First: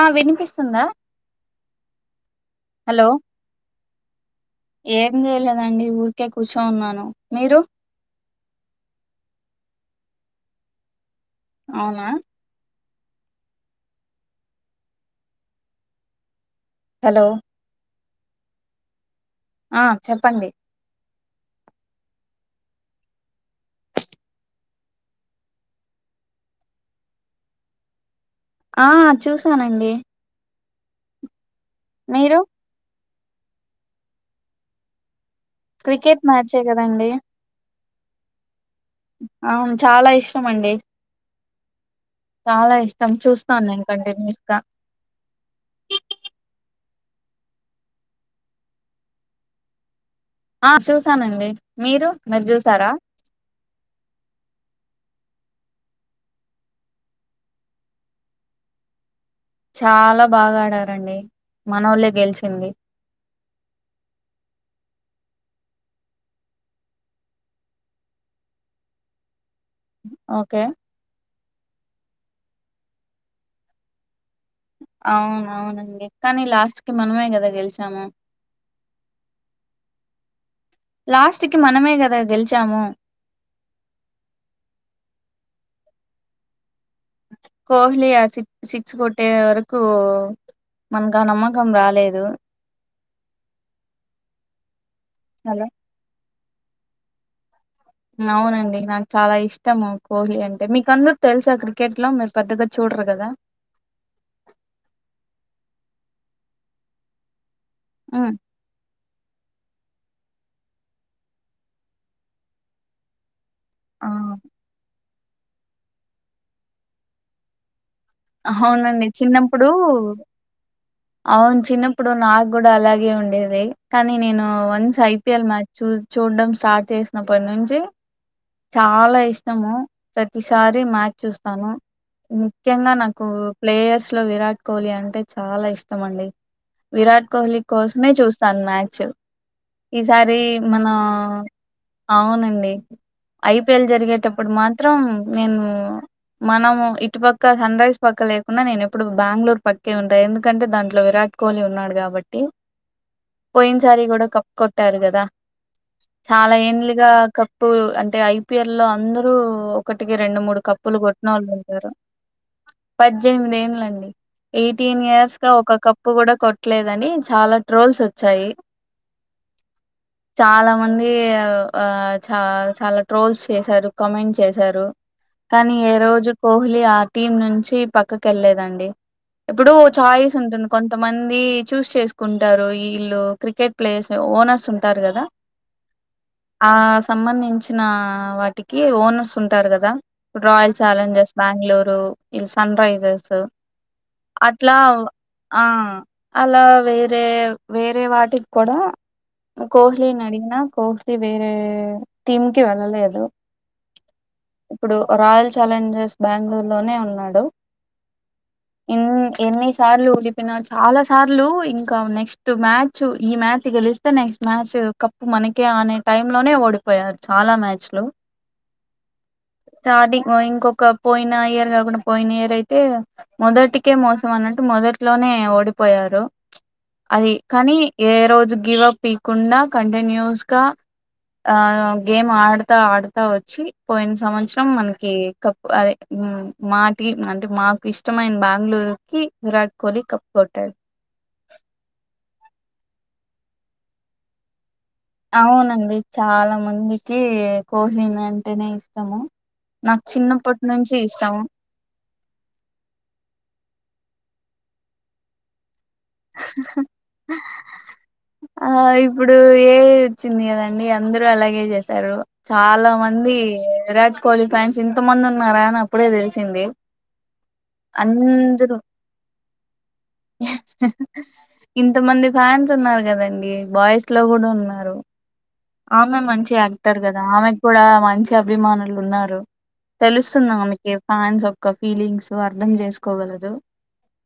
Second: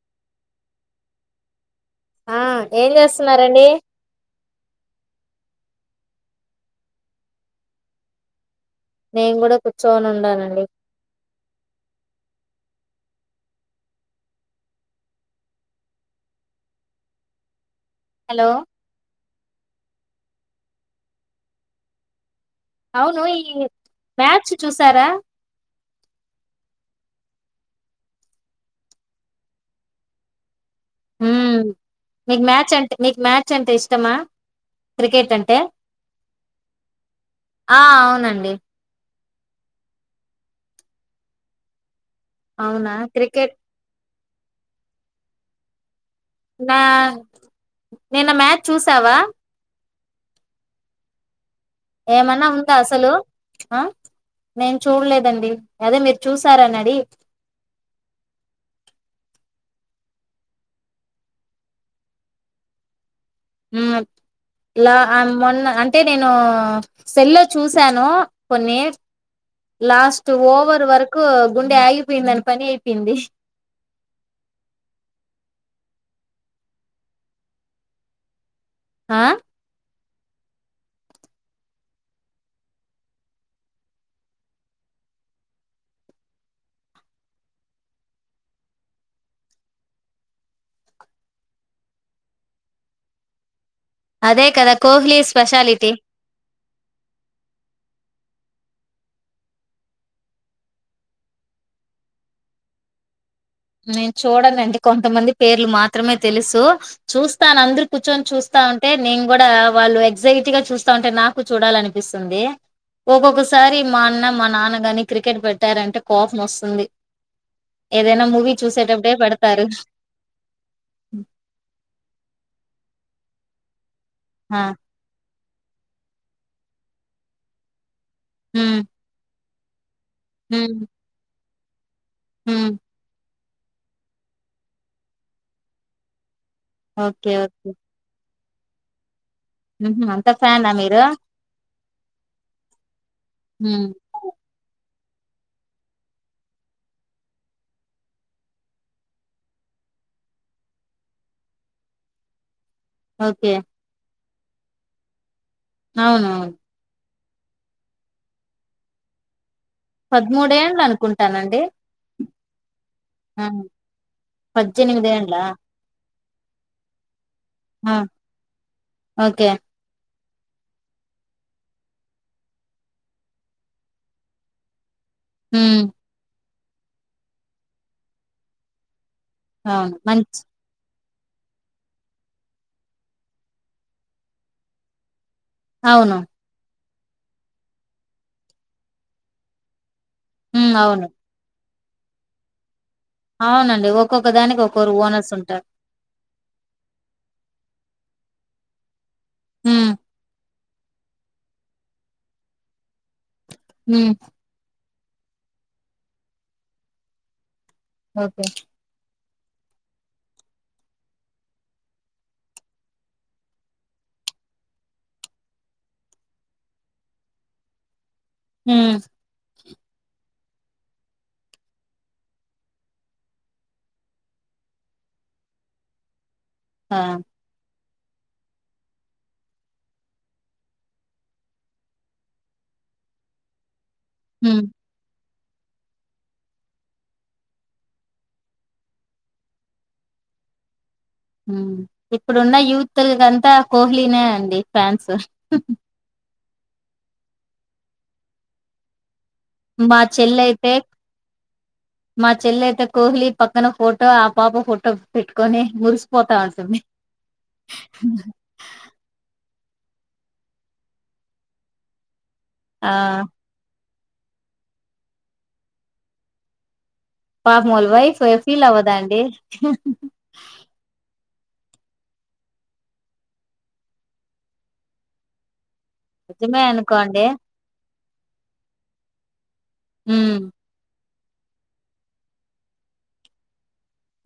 ఆ వినిపిస్తుందా ఆ ఏం హలో చేస్తున్నారండి ఏ దండి ఊరికే కూర్చోన్నాను మీరు నేను కూడా కూర్చోని ఉంనండి అవునా హలో హలో ఆ చెప్పండి అవును ఈ మ్యాచ్ చూసారా ఆ చూసానండి మీరు మీకు మ్యాచ్ అంటే మీకు మ్యాచ్ అంటే ఇష్టమా క్రికెట్ అంటే క్రికెట్ మ్యాచే కదండి ఆ అవునండి అవును చాలా ఇష్టం అండి చాలా అవునా ఇష్టం క్రికెట్ చూస్తాను నేను కంటిన్యూస్గా నా నేన్న మ్యాచ్ చూసావా ఆ చూసానండి మీరు మీరు ఏమన్నా ఉందా చూసారా అసలు ఆ నేను చూడలేదండి అదే మీరు చూసారన్నడి చాలా బాగా ఆడారండి మన ఒళ్ళ గెలిచింది హ లా మొన్న అంటే నేను సెల్ చూసాను కొన్ని లాస్ట్ ఓకే ఓవర్ వరకు గుండె ఆగిపోయిందిని పని అయిపోయింది అవునవునండి కానీ లాస్ట్ కి మనమే కదా గెలిచాము ఆ లాస్ట్ కి మనమే గద గెలిచాము కోహ్లీ సిక్స్ కోట్టే వరకు మనకు ఆ నమ్మకం రాలేదు అదే కదా కోహ్లీ హలో స్పెషాలిటీ అవునండి నాకు చాలా ఇష్టము కోహ్లీ అంటే మీకు అందరికి తెలుసా క్రికెట్ లో మీరు పెద్దగా చూడరెమో కదా నేను చూడనండి కొంతమంది పేర్లు మాత్రమే తెలుసు చూస్త అందరు కూర్చొని హ్మ్ చూస్తా ఉంటే నేను కూడా వాళ్ళు ఎగ్జైటీగా చూస్తా ఉంటే నాకు చూడాలనిపిస్తుంది ఒక్కొక్క సారి మా ఆ అన్న మా నాన్న గాని క్రికెట్ పెట్టారంటే కోపం వస్తుంది ఏదైనా మూవీ అవునండి చూసేటప్పుడే పెడతారు చిన్నప్పుడు అవును చిన్నప్పుడు నాకు కూడా అలాగే ఉండేది కానీ నేను ఆ! వన్స్ అయి ఐపిఎల్ మ్యాచ్ చూడడం స్టార్ట్ చేసినప్పటి నుంచి హ్మ్. చాలా ఇష్టము హ్మ్. ప్రతిసారి మ్యాచ్ చూస్తాను హ్మ్. ముఖ్యంగా నాకు ప్లేయర్స్ లో విరాట్ కోహ్లీ అంటే చాలా ఇష్టం అండి విరాట్ ఓకే. కోహ్లీ ఓకే. కోసమే చూస్త ను మ్యాచ్ హుహు. అంత ఈసారి ఫ్యానా మన మీరు? అవునండి హ్మ్. ఐపిఎల్ జరిగేటప్పుడు మాత్రం నేను మనము ఇటు పక్క సన్ రైజ్ పక్క లేకుండా నేను ఎప్పుడు బెంగళూరు పక్కే ఉంటా ఎందుకంటే దాంట్లో విరాట్ కోహ్లీ ఉన్నాడు కాబట్టి ఓకే. పోయినసారి కూడా కప్ కొట్టారు కదా అవునవును. చాలా యేండ్లు గా కప్పు అంటే ఐపిఎల్ లో అందరూ ఒకటికి రెండు మూడు ఏండ్లు కప్పులు కొట్టినోళ్ళు అనుకుంటానండి. ఉన్నరు ఆ! పద్దెనిమిద యేండ్లండి ఎయిటీన్ ఇయర్స్ ఏండ్లా? కప్పు కూడా కొట్టలేదని చాలా ఆ! ట్రోల్స్ వచ్చాయి ఓకే. చాలా మంది చాలా ట్రోల్స్ చేశారు కామెంట్ చేశారు కానీ హ్మ్. ఏ రోజు కోహ్లీ ఆ టీమ్ నుంచి పక్కకెళ్లలేదండి అ మంచిది కొంతమంది చూజ్ చేసుకుంటారు వీళ్ళు క్రికెట్ ప్లేయర్స్ ఓనర్స్ ఉంటారు కదా అవును ఆ సంబంధించిన వాటికి ఓనర్స్ ఉంటారు కదా హ్మ్. రాయల్ అవును. చాలెంజర్స్, బెంగుళూరు, సన్ రైజర్స్ అవునండి. ఒక్కొక్క దానికి అట్లా ఒక్కోరు ఓనర్స్ ఉంటారు. ఆ అలా వేరే వేరే వాటికి కూడా హ్మ్. కోహ్లీ నడిగిన కోహ్లీ వేరే టీమ్కి వెళ్ళలేదు మ్మ్ ఇప్పుడు రాయల్ ఛాలెంజర్స్ బెంగుళూరు లోనే ఉన్నాడు ఓకే ఎన్ ఎన్ని సార్లు చెప్పిన చాలా సార్లు ఇంకా నెక్స్ట్ మ్యాచ్ ఈ మ్యాచ్ గెలిస్తే నెక్స్ట్ మ్యాచ్ మనకే ఆనే టైం లోనే ఓడిపోయారు చాలా మ్యాచ్లు మ్మ్ స్టార్టింగ్ ఇంకొక పోయిన ఇయర్ కాకుండా పోయిన ఇయర్ అయితే మొదటికే మోసం అన్నట్టు మొదట్లోనే ఓడిపోయారు ఆ! అది కానీ ఏ రోజు గివ్ అప్ ఇయ్యకుండా కంటిన్యూస్ గా ఆ గేమ్ ఆడతా ఆడతా వచ్చి పోయిన హ్మ్. సంవత్సరం మనకి కప్పు అదే మాకి అంటే మాకు ఇష్టమైన బెంగళూరుకి విరాట్ కోహ్లీ కప్ కోట్టిండు ఇప్పుడున్న యూత్ వాళ్ళకి కోహ్లీనే అండి ఫాన్స్. అవునండి చాలా మందికి కోహ్లీ అంటేనే ఇష్టము మా నాకు చిన్నప్పటి చెల్లయితే నుంచి ఇష్టము. కోహ్లీ పక్కన ఫోటో దిగింది పాప ఫోటో పెట్టుకొని మురిసిపోతాం ఉంటుంది ఆ ఇప్పుడు ఏఐ వచ్చింది కదండి అందరూ అలాగే చేశారు ఆ! చాలా మంది విరాట్ కోహ్లీ ఫ్యాన్స్ ఇంత మంది ఉన్నారా అని అప్పుడే తెలిసింది పాపం వాళ్ళ వైఫ్ ఫీల్ అందరూ అవ్వదా అండి ఇంతమంది ఫ్యాన్స్ ఉన్నారు కదండి బాయ్స్ లో కూడా ఉన్నారు ఆమె మంచి నిజమే యాక్టర్ కదా అనుకోండి. ఆమెకి కూడా మంచి అభిమానులు ఉన్నారు హ్మ్. తెలుస్తుందా ఆమెకి ఫ్యాన్స్ యొక్క ఫీలింగ్స్ అర్థం చేసుకోగలదు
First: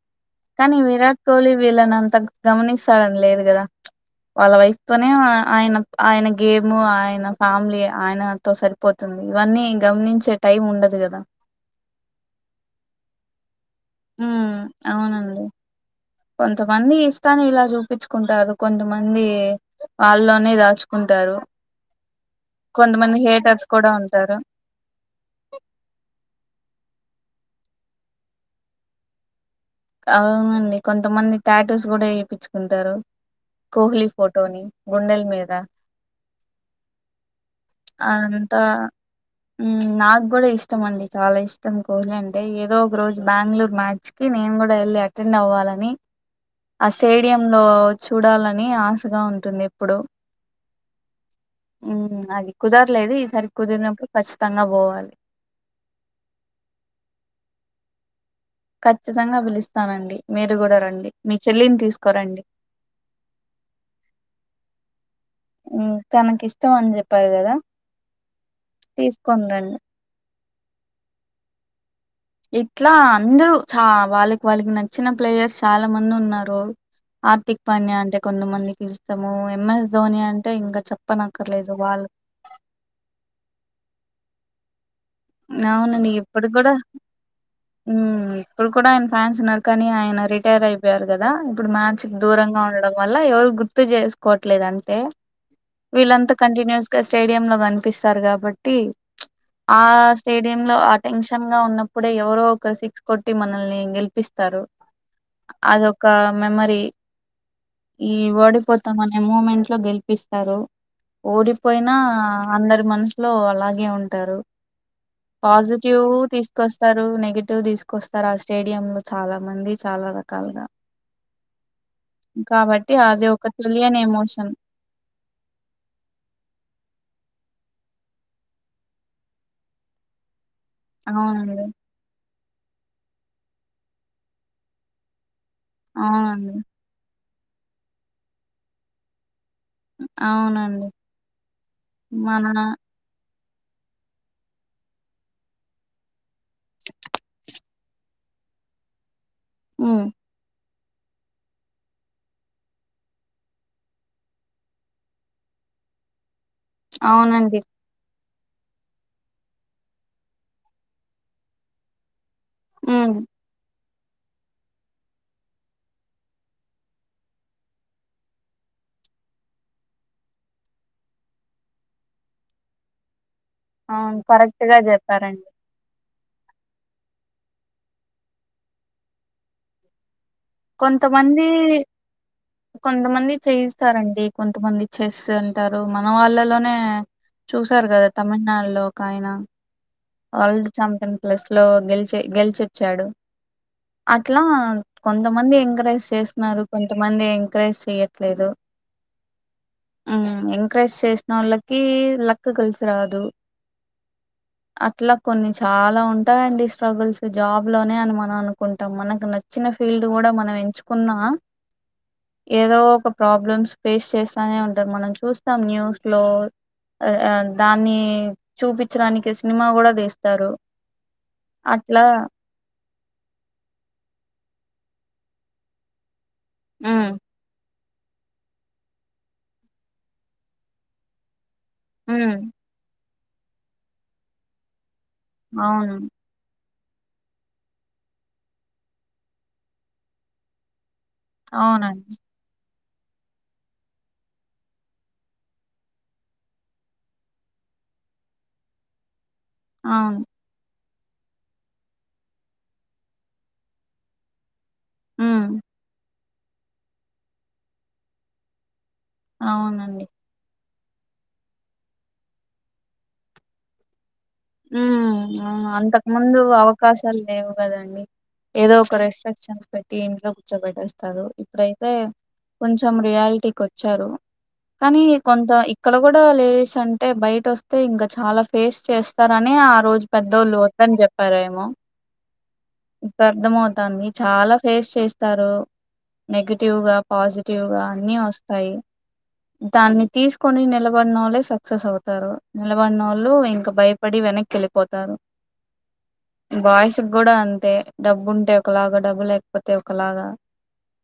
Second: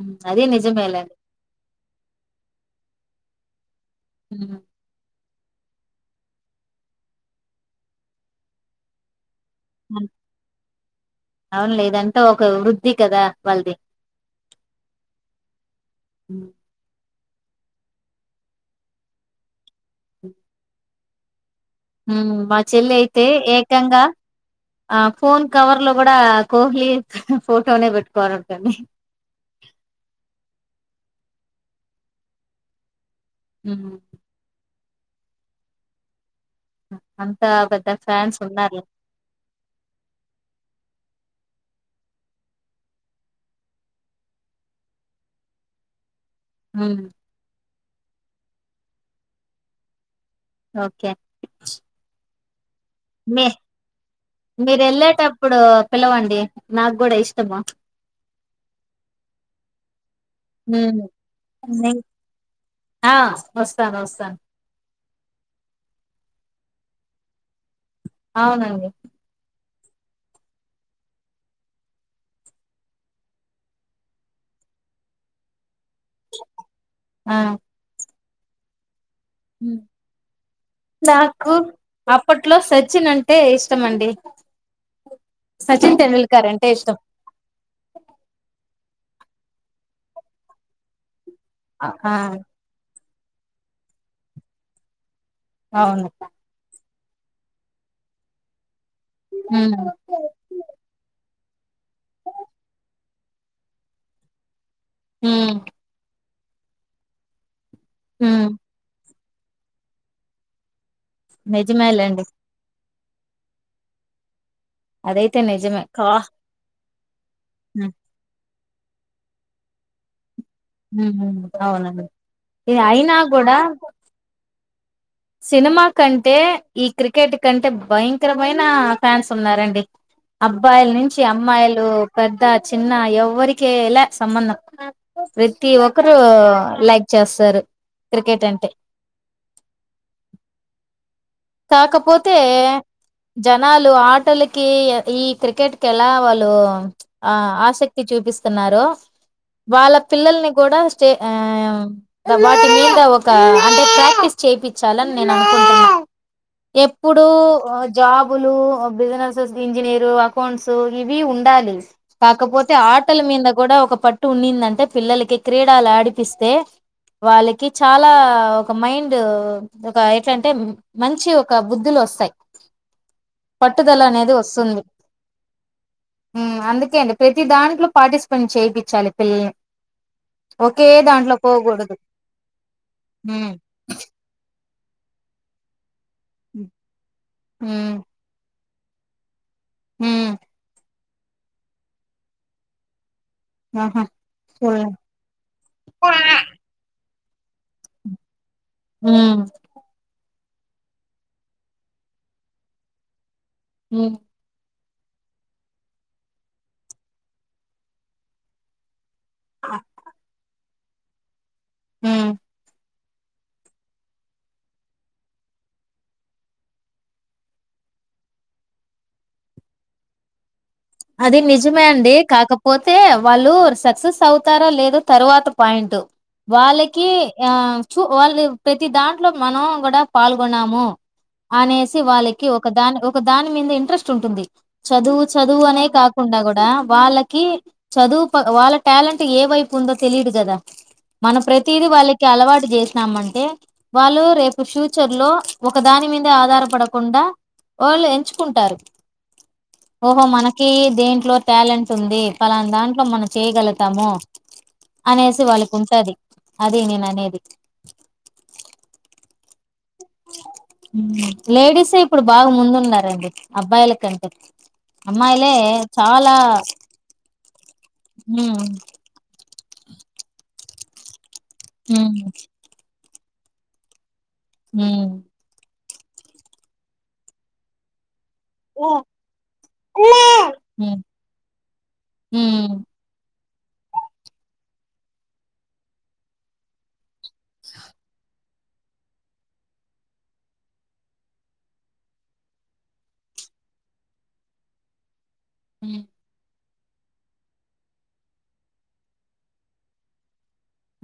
మ్ కానీ విరాట్ కోహ్లీ వీళ్ళని అంత గమనిస్తాడని లేదు కదా వాళ్ళ హ్మ్. వైస్తోనే ఆ ఆయన ఆయన గేమ్ ఆయన ఫ్యామిలీ ఆయనతో సరిపోతుం ఇవన్నీ గమనించే టైం ఉండదు కదా అవునులే ఇదంతా ఒక వృద్ధి కదా వాళ్ళది మ్ అవునండి ఉమ్ కొంతమంది త్తానిలా చూపించుకుంటారు కొంతమంది వాళ్ళలోనే దాచుకుంటారు మా చెల్లి కొంతమంది అయితే హేటర్స్ కూడా ఏకంగా ఉంటారు ఆ ఫోన్ కవర్ లో కూడా కోహ్లీ ఫోటోనే పెట్టుకోవాలంటుండి అవునండి కొంతమంది టాటోస్ కూడా చేయిించుకుంటారు ఉమ్ కోహ్లీ ఫోటోని గుండెల్ మీద అన్ అంతా మ్ నాకు కూడా ఇష్టమండి చాలా ఇష్ ష్టం కోహి అంటే ఏదో ఒక రోజు బెంగళూరు మ్యాచ్ కి నేను కూడా వెళ్ళి అటెండ్ అవ్వాలని ఆ ఉమ్ స్టేడియ లో చూడాలని ఆశగా ఉంటుంది ఎప్పుడు ఓకే మ్మ్ అది కుదరలేదు మీ ఈసారి కుదిరినప్పుడు ఖచ్చితంగా పోవాలి మీరేళ్ళేటప్పుడు పిలవండి నాకు కూడా ఇష్టము ఖచ్చితంగా పిలుస్తానండి మీరు కూడా ఉమ్ రండి మీ చెల్లిని నే- తీసుకో రండి ఆ ఒస్తానోస్ మ్ తనకిష్ ఇష్టం అని చెప్పారు కదా అవునండి తీసుకొని రండి ఇట్లా అందరూ చ వాళ్ళకి వాళ్ళకి నచ్చిన ప్లేయర్స్ చాల్ చాలా మంది ఉన్నారు ఆ ఆర్థిక్ పాండ్య అంటే కొంతమందికిష్ ఇష్టము ఉమ్. ఎంఎస్ ధోని అంటే ఇంకా నాకు చెప్పనక్కర్లేదు వాళ్ అప్పట్లో సచిన్ అంటే ఇష్టం అండి సచిన్ అవునండి ఇప్పుడు టెండూల్కర్ అంటే కూడా ఇష్టం ఇప్పుడు కూడా ఆయ ఫ్యాన్స్ ఉన్నారు కానీ ఆయన రిటైర్ అయిపోయారు కదా ఇప్పుడు ఆ మ్యాథచ్కి దూరంగా ఉండడం వల్ల ఎవరు గుర్తు చేసుకోవట్లేదంతె అవును వీళ్ళంతా కంటిన్యూస్ గా స్టేడియం లో కనిపిస్తారు కాబట్టి ఉమ్ ఆ స్ేడి లో ఆ టెన్షన్ గా ఉన్నప్పుడే ఎవరో ఒకరు సిక్స్ కొట్టి మనల్ని గెలిపిస్తారు ఉమ్ అదొక మెమరీ ఈ ఉమ్ ఓడిపోతామనే మూమెంట్ లో గెలిపిస్తారు ఓడిపోయినా నిజమేలేండి అందరి మనస్ లో అలాగే ఉంటారు అదైతే నిజమే కా పాజిటివ్ తీసుకొస్ స్తారు నెగిటివ్ హ్మ్ తీసుకొస్తారు ఆ స్టేడియం లో చాలా మంది చాల ర కాలుగా హ్మ్ అవునండి. ఇది కాబట్టి అయినా అది ఒక గూడా తెలియని ఎమోషన్ సినిమా కంటే ఈ క్రికెట్ కంటే భయంకరమైన ఫ్యాన్స్ ఉన్నారండి అబ్బాయిల నుంచి అవునండి అమ్మాయిలు పెద్ద చిన్న ఎవ్వరికిలే సంబంధం ప్రతి ఒక్కరు అవునండి లైక్ చేస్తారు క్రికెట్ అంటే అవునండి కాకపోతే మన జనాలు ఆటలకి ఈ క్రికెట్ కెళ వాళ్ళు ఆ ఆసక్తి చూ పిస్తున్నారో వాళ్ళ ఉమ్, పిల్లల్ని కూడా చే ఆ వాటి మీద ఒక అంటే ప్రాక్టీస్ చేపిచ్చాలని నేను అనుకుంటున్నా ఎప్పుడు అవునండి జాబ్ బులు బిజినెస్ ఇంజనీరు అకౌంట్స్ ఇవి ఉండాలి కాకపోతే ఉమ్, ఆటల మీద కూడా ఒక పట్టు ఉన్నిందంటే పిల్లలకి క్రీడాలు ఆడిపిస్తే వాళ్ళకి చాలా ఒక మైండ్ ఒక ఎటంటే మంచి ఒక బుద్ధులు వస్తాయి పట్టుదల అవును అనేది కరెక్ట్ గా వస్తుంది చెప్పారండి అందుకే అండి ప్రతి దాంట్లో పార్టిసిపెంట్ చేయి పించాలి పిల్లల్ని ఒకే దాంట్లో కొంతమంది పోకూడదు కొంతమంది ఉమ్ చేయిస్తారండి కొంతమంది చెస్ అంటారు మన వాళ్ళలోనే చూసారు ఉమ్ కదా తమిళనాడులో ఒక ఆయన ఉమ్ వరల్డ్ చాంపియన్ ప్లస్ లో గెలిచి గెలిచొచ్చాడు ఆహా అట్లా చూడండి. కొంతమంది ఎంకరేజ్ చేస్తున్నారు కొ మంది ఎంకరేజ్ చెయ్యట్లేదు హ్మ్ ఎంకరేజ్ చేసిన వోళ్ళకి లక్ కలిసి రాదు మ్ అట్లా కొన్ని చాలా ఉంటాయిండి స్ట్రగుల్స్ జాబ్ లోనే అని మనం అనుకుంటాం మన కి నచ్చిన ఫీల్డ్ కూడా మనం ఎంచుకున్నా ఉమ్ ఏదో ఒక ప్రాబ్లమ్స్ ఫేస్ చేస్తానే ఉంటారు మనం చూస్తాం న్యూస్ లో అ అ దాన్ని చూపించడానికి సినిమా కూడా తీస్తారు అది నిజమే అట్లా అండి కాకపో తే వాళ్ళు సక్సెస్ అవుతారా లేద తరువాత పాయింట్ వాళ్ళకి మ్మ్ ఆ చ వాళ్ళు ప్రతి దాంట్లో మనం కూడా పాల్గొన్నాము అనేసి మ్మ్ వాళ్ళకి ఒక దాని ఒక దాని మీద ఇంట్రెస్ట్ ఉంటుంది చదువు చదువు అనే అవును కాకుండా కూడా వాళ్ళకి చదువు వాళ్ళ టాలెంట్ ఏ వైపు ఉందో తెలిదు కదా మన ప్రతిదీ అవునండి వాళ్ళకి అలవాటు చేస్ నమంటే వాళ్ళు రేపు ఫ్యూచర్ లో ఒక దాని మీద ఆధారపడకుండా వోళ్ళు ఎంచుకుంటారు అవును. ఓహో మన కి దేంట్లో టాలెంట్ ఉంది ఫలానా దాంట్లో మనం చేయగలుగుతాము అనేసి హ్మ్. వాళ్ళకి ఉంటది అది నేననేది అవునండి లేడీసే ఇప్పుడు బాగా ముందున్నారండి అబ్బాయిలకం ఉమ్ అంతకు ముందు అవకాశాలు లేవు కదండి హ్మ్ ఏదో ఒక రెస్ట్రిక్షన్స్ పెట్టి ఇంట్లో కూర్చోబెట్టేస్తారు ఇప్పుడైతే హ్మ్ కొంచెం రియాలిటికొచ్చారు కానీ హ్మ్ కొంత ఇక్కడ కూడా లేడీస్ అంటే బయట వస్తే ఇంకా చాలా ఫేస్ చేస్ కాని ఆ రోజు పెద్దోళ్ళు వద్దని హ్మ్ చెప్పారేమో హ్మ్ అర్థం అవుతాంది చాలా ఫేస్ చేస్తారు నెగిటివ్గా పాజిటివ్గా అన్ని వస్తాయి దాన్ని తీసుకొని నిలబడిన వోళ్ళే సక్సెస్ అవుతారు నిలబడిన వోళ్ళు ఇంకా భయ పడి వెనక్కి వెళ్ళిపోతారు మ్ బాయ్స్ గూడా అంతే డబ్బు ఉంటే ఒకలాగా డబ్బు లేకపోతే ఒకలాగా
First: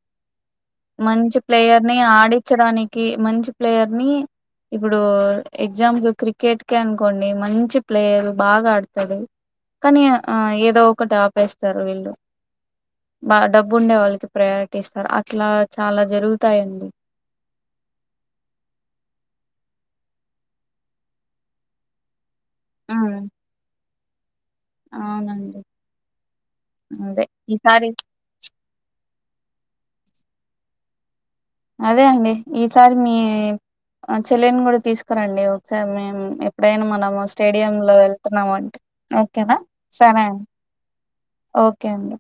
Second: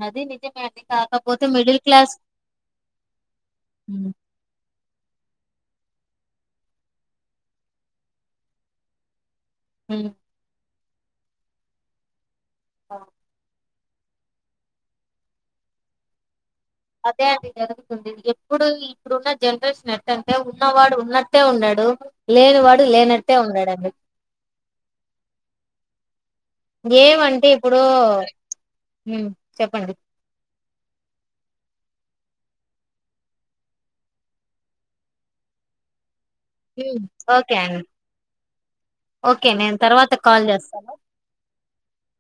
అది నిజమే అండి. మంచి కాకపోతే మిడిల్ ప్లేయర్ ని క్లాస్ ఆడించడానిక్ కి మంచి ప్లేయర్ ని హ్మ్ ఇప్పుడు ఎగ్జాంపుల్ క్రికెట్కె అనుకోండి మంచి ప్లేయర్ బాగా ఆడతాడు కానీ హ్మ్ ఆ ఏదో ఒకటి ఆపేస్తారు వీళ్ళు బ డబ్బు ఉండే వాళ్ళకి ప్రయారిటీ ఇస్తారు అట్లా చాలా జరుగుతు అదే అండి జరుగుతుంది ఎప్పుడు ఇప్పుడున్న జనరల్స్ ఎం టంటే ఉన్నవాడు ఉన్నట్టే ఉన్నాడు లేనివాడు ఉమ్, లేనట్టే ఉన్నాడు అండి అవునండి అదే ఏవంటే ఇప్పుడూ ఈసారి ఉ చెప్పండి అదే అండి ఈసారి మీ చెల్లెని గూడా తీసుకురండి ఒకసారి మేము ఎప్పుడైనా హ్మ్ మనము ఓకే స్టేడియం అండి. లో వెళ్తున్నాము అంటే ఓకే నేను తర్వాత కాల్ చేస్తాను. అండి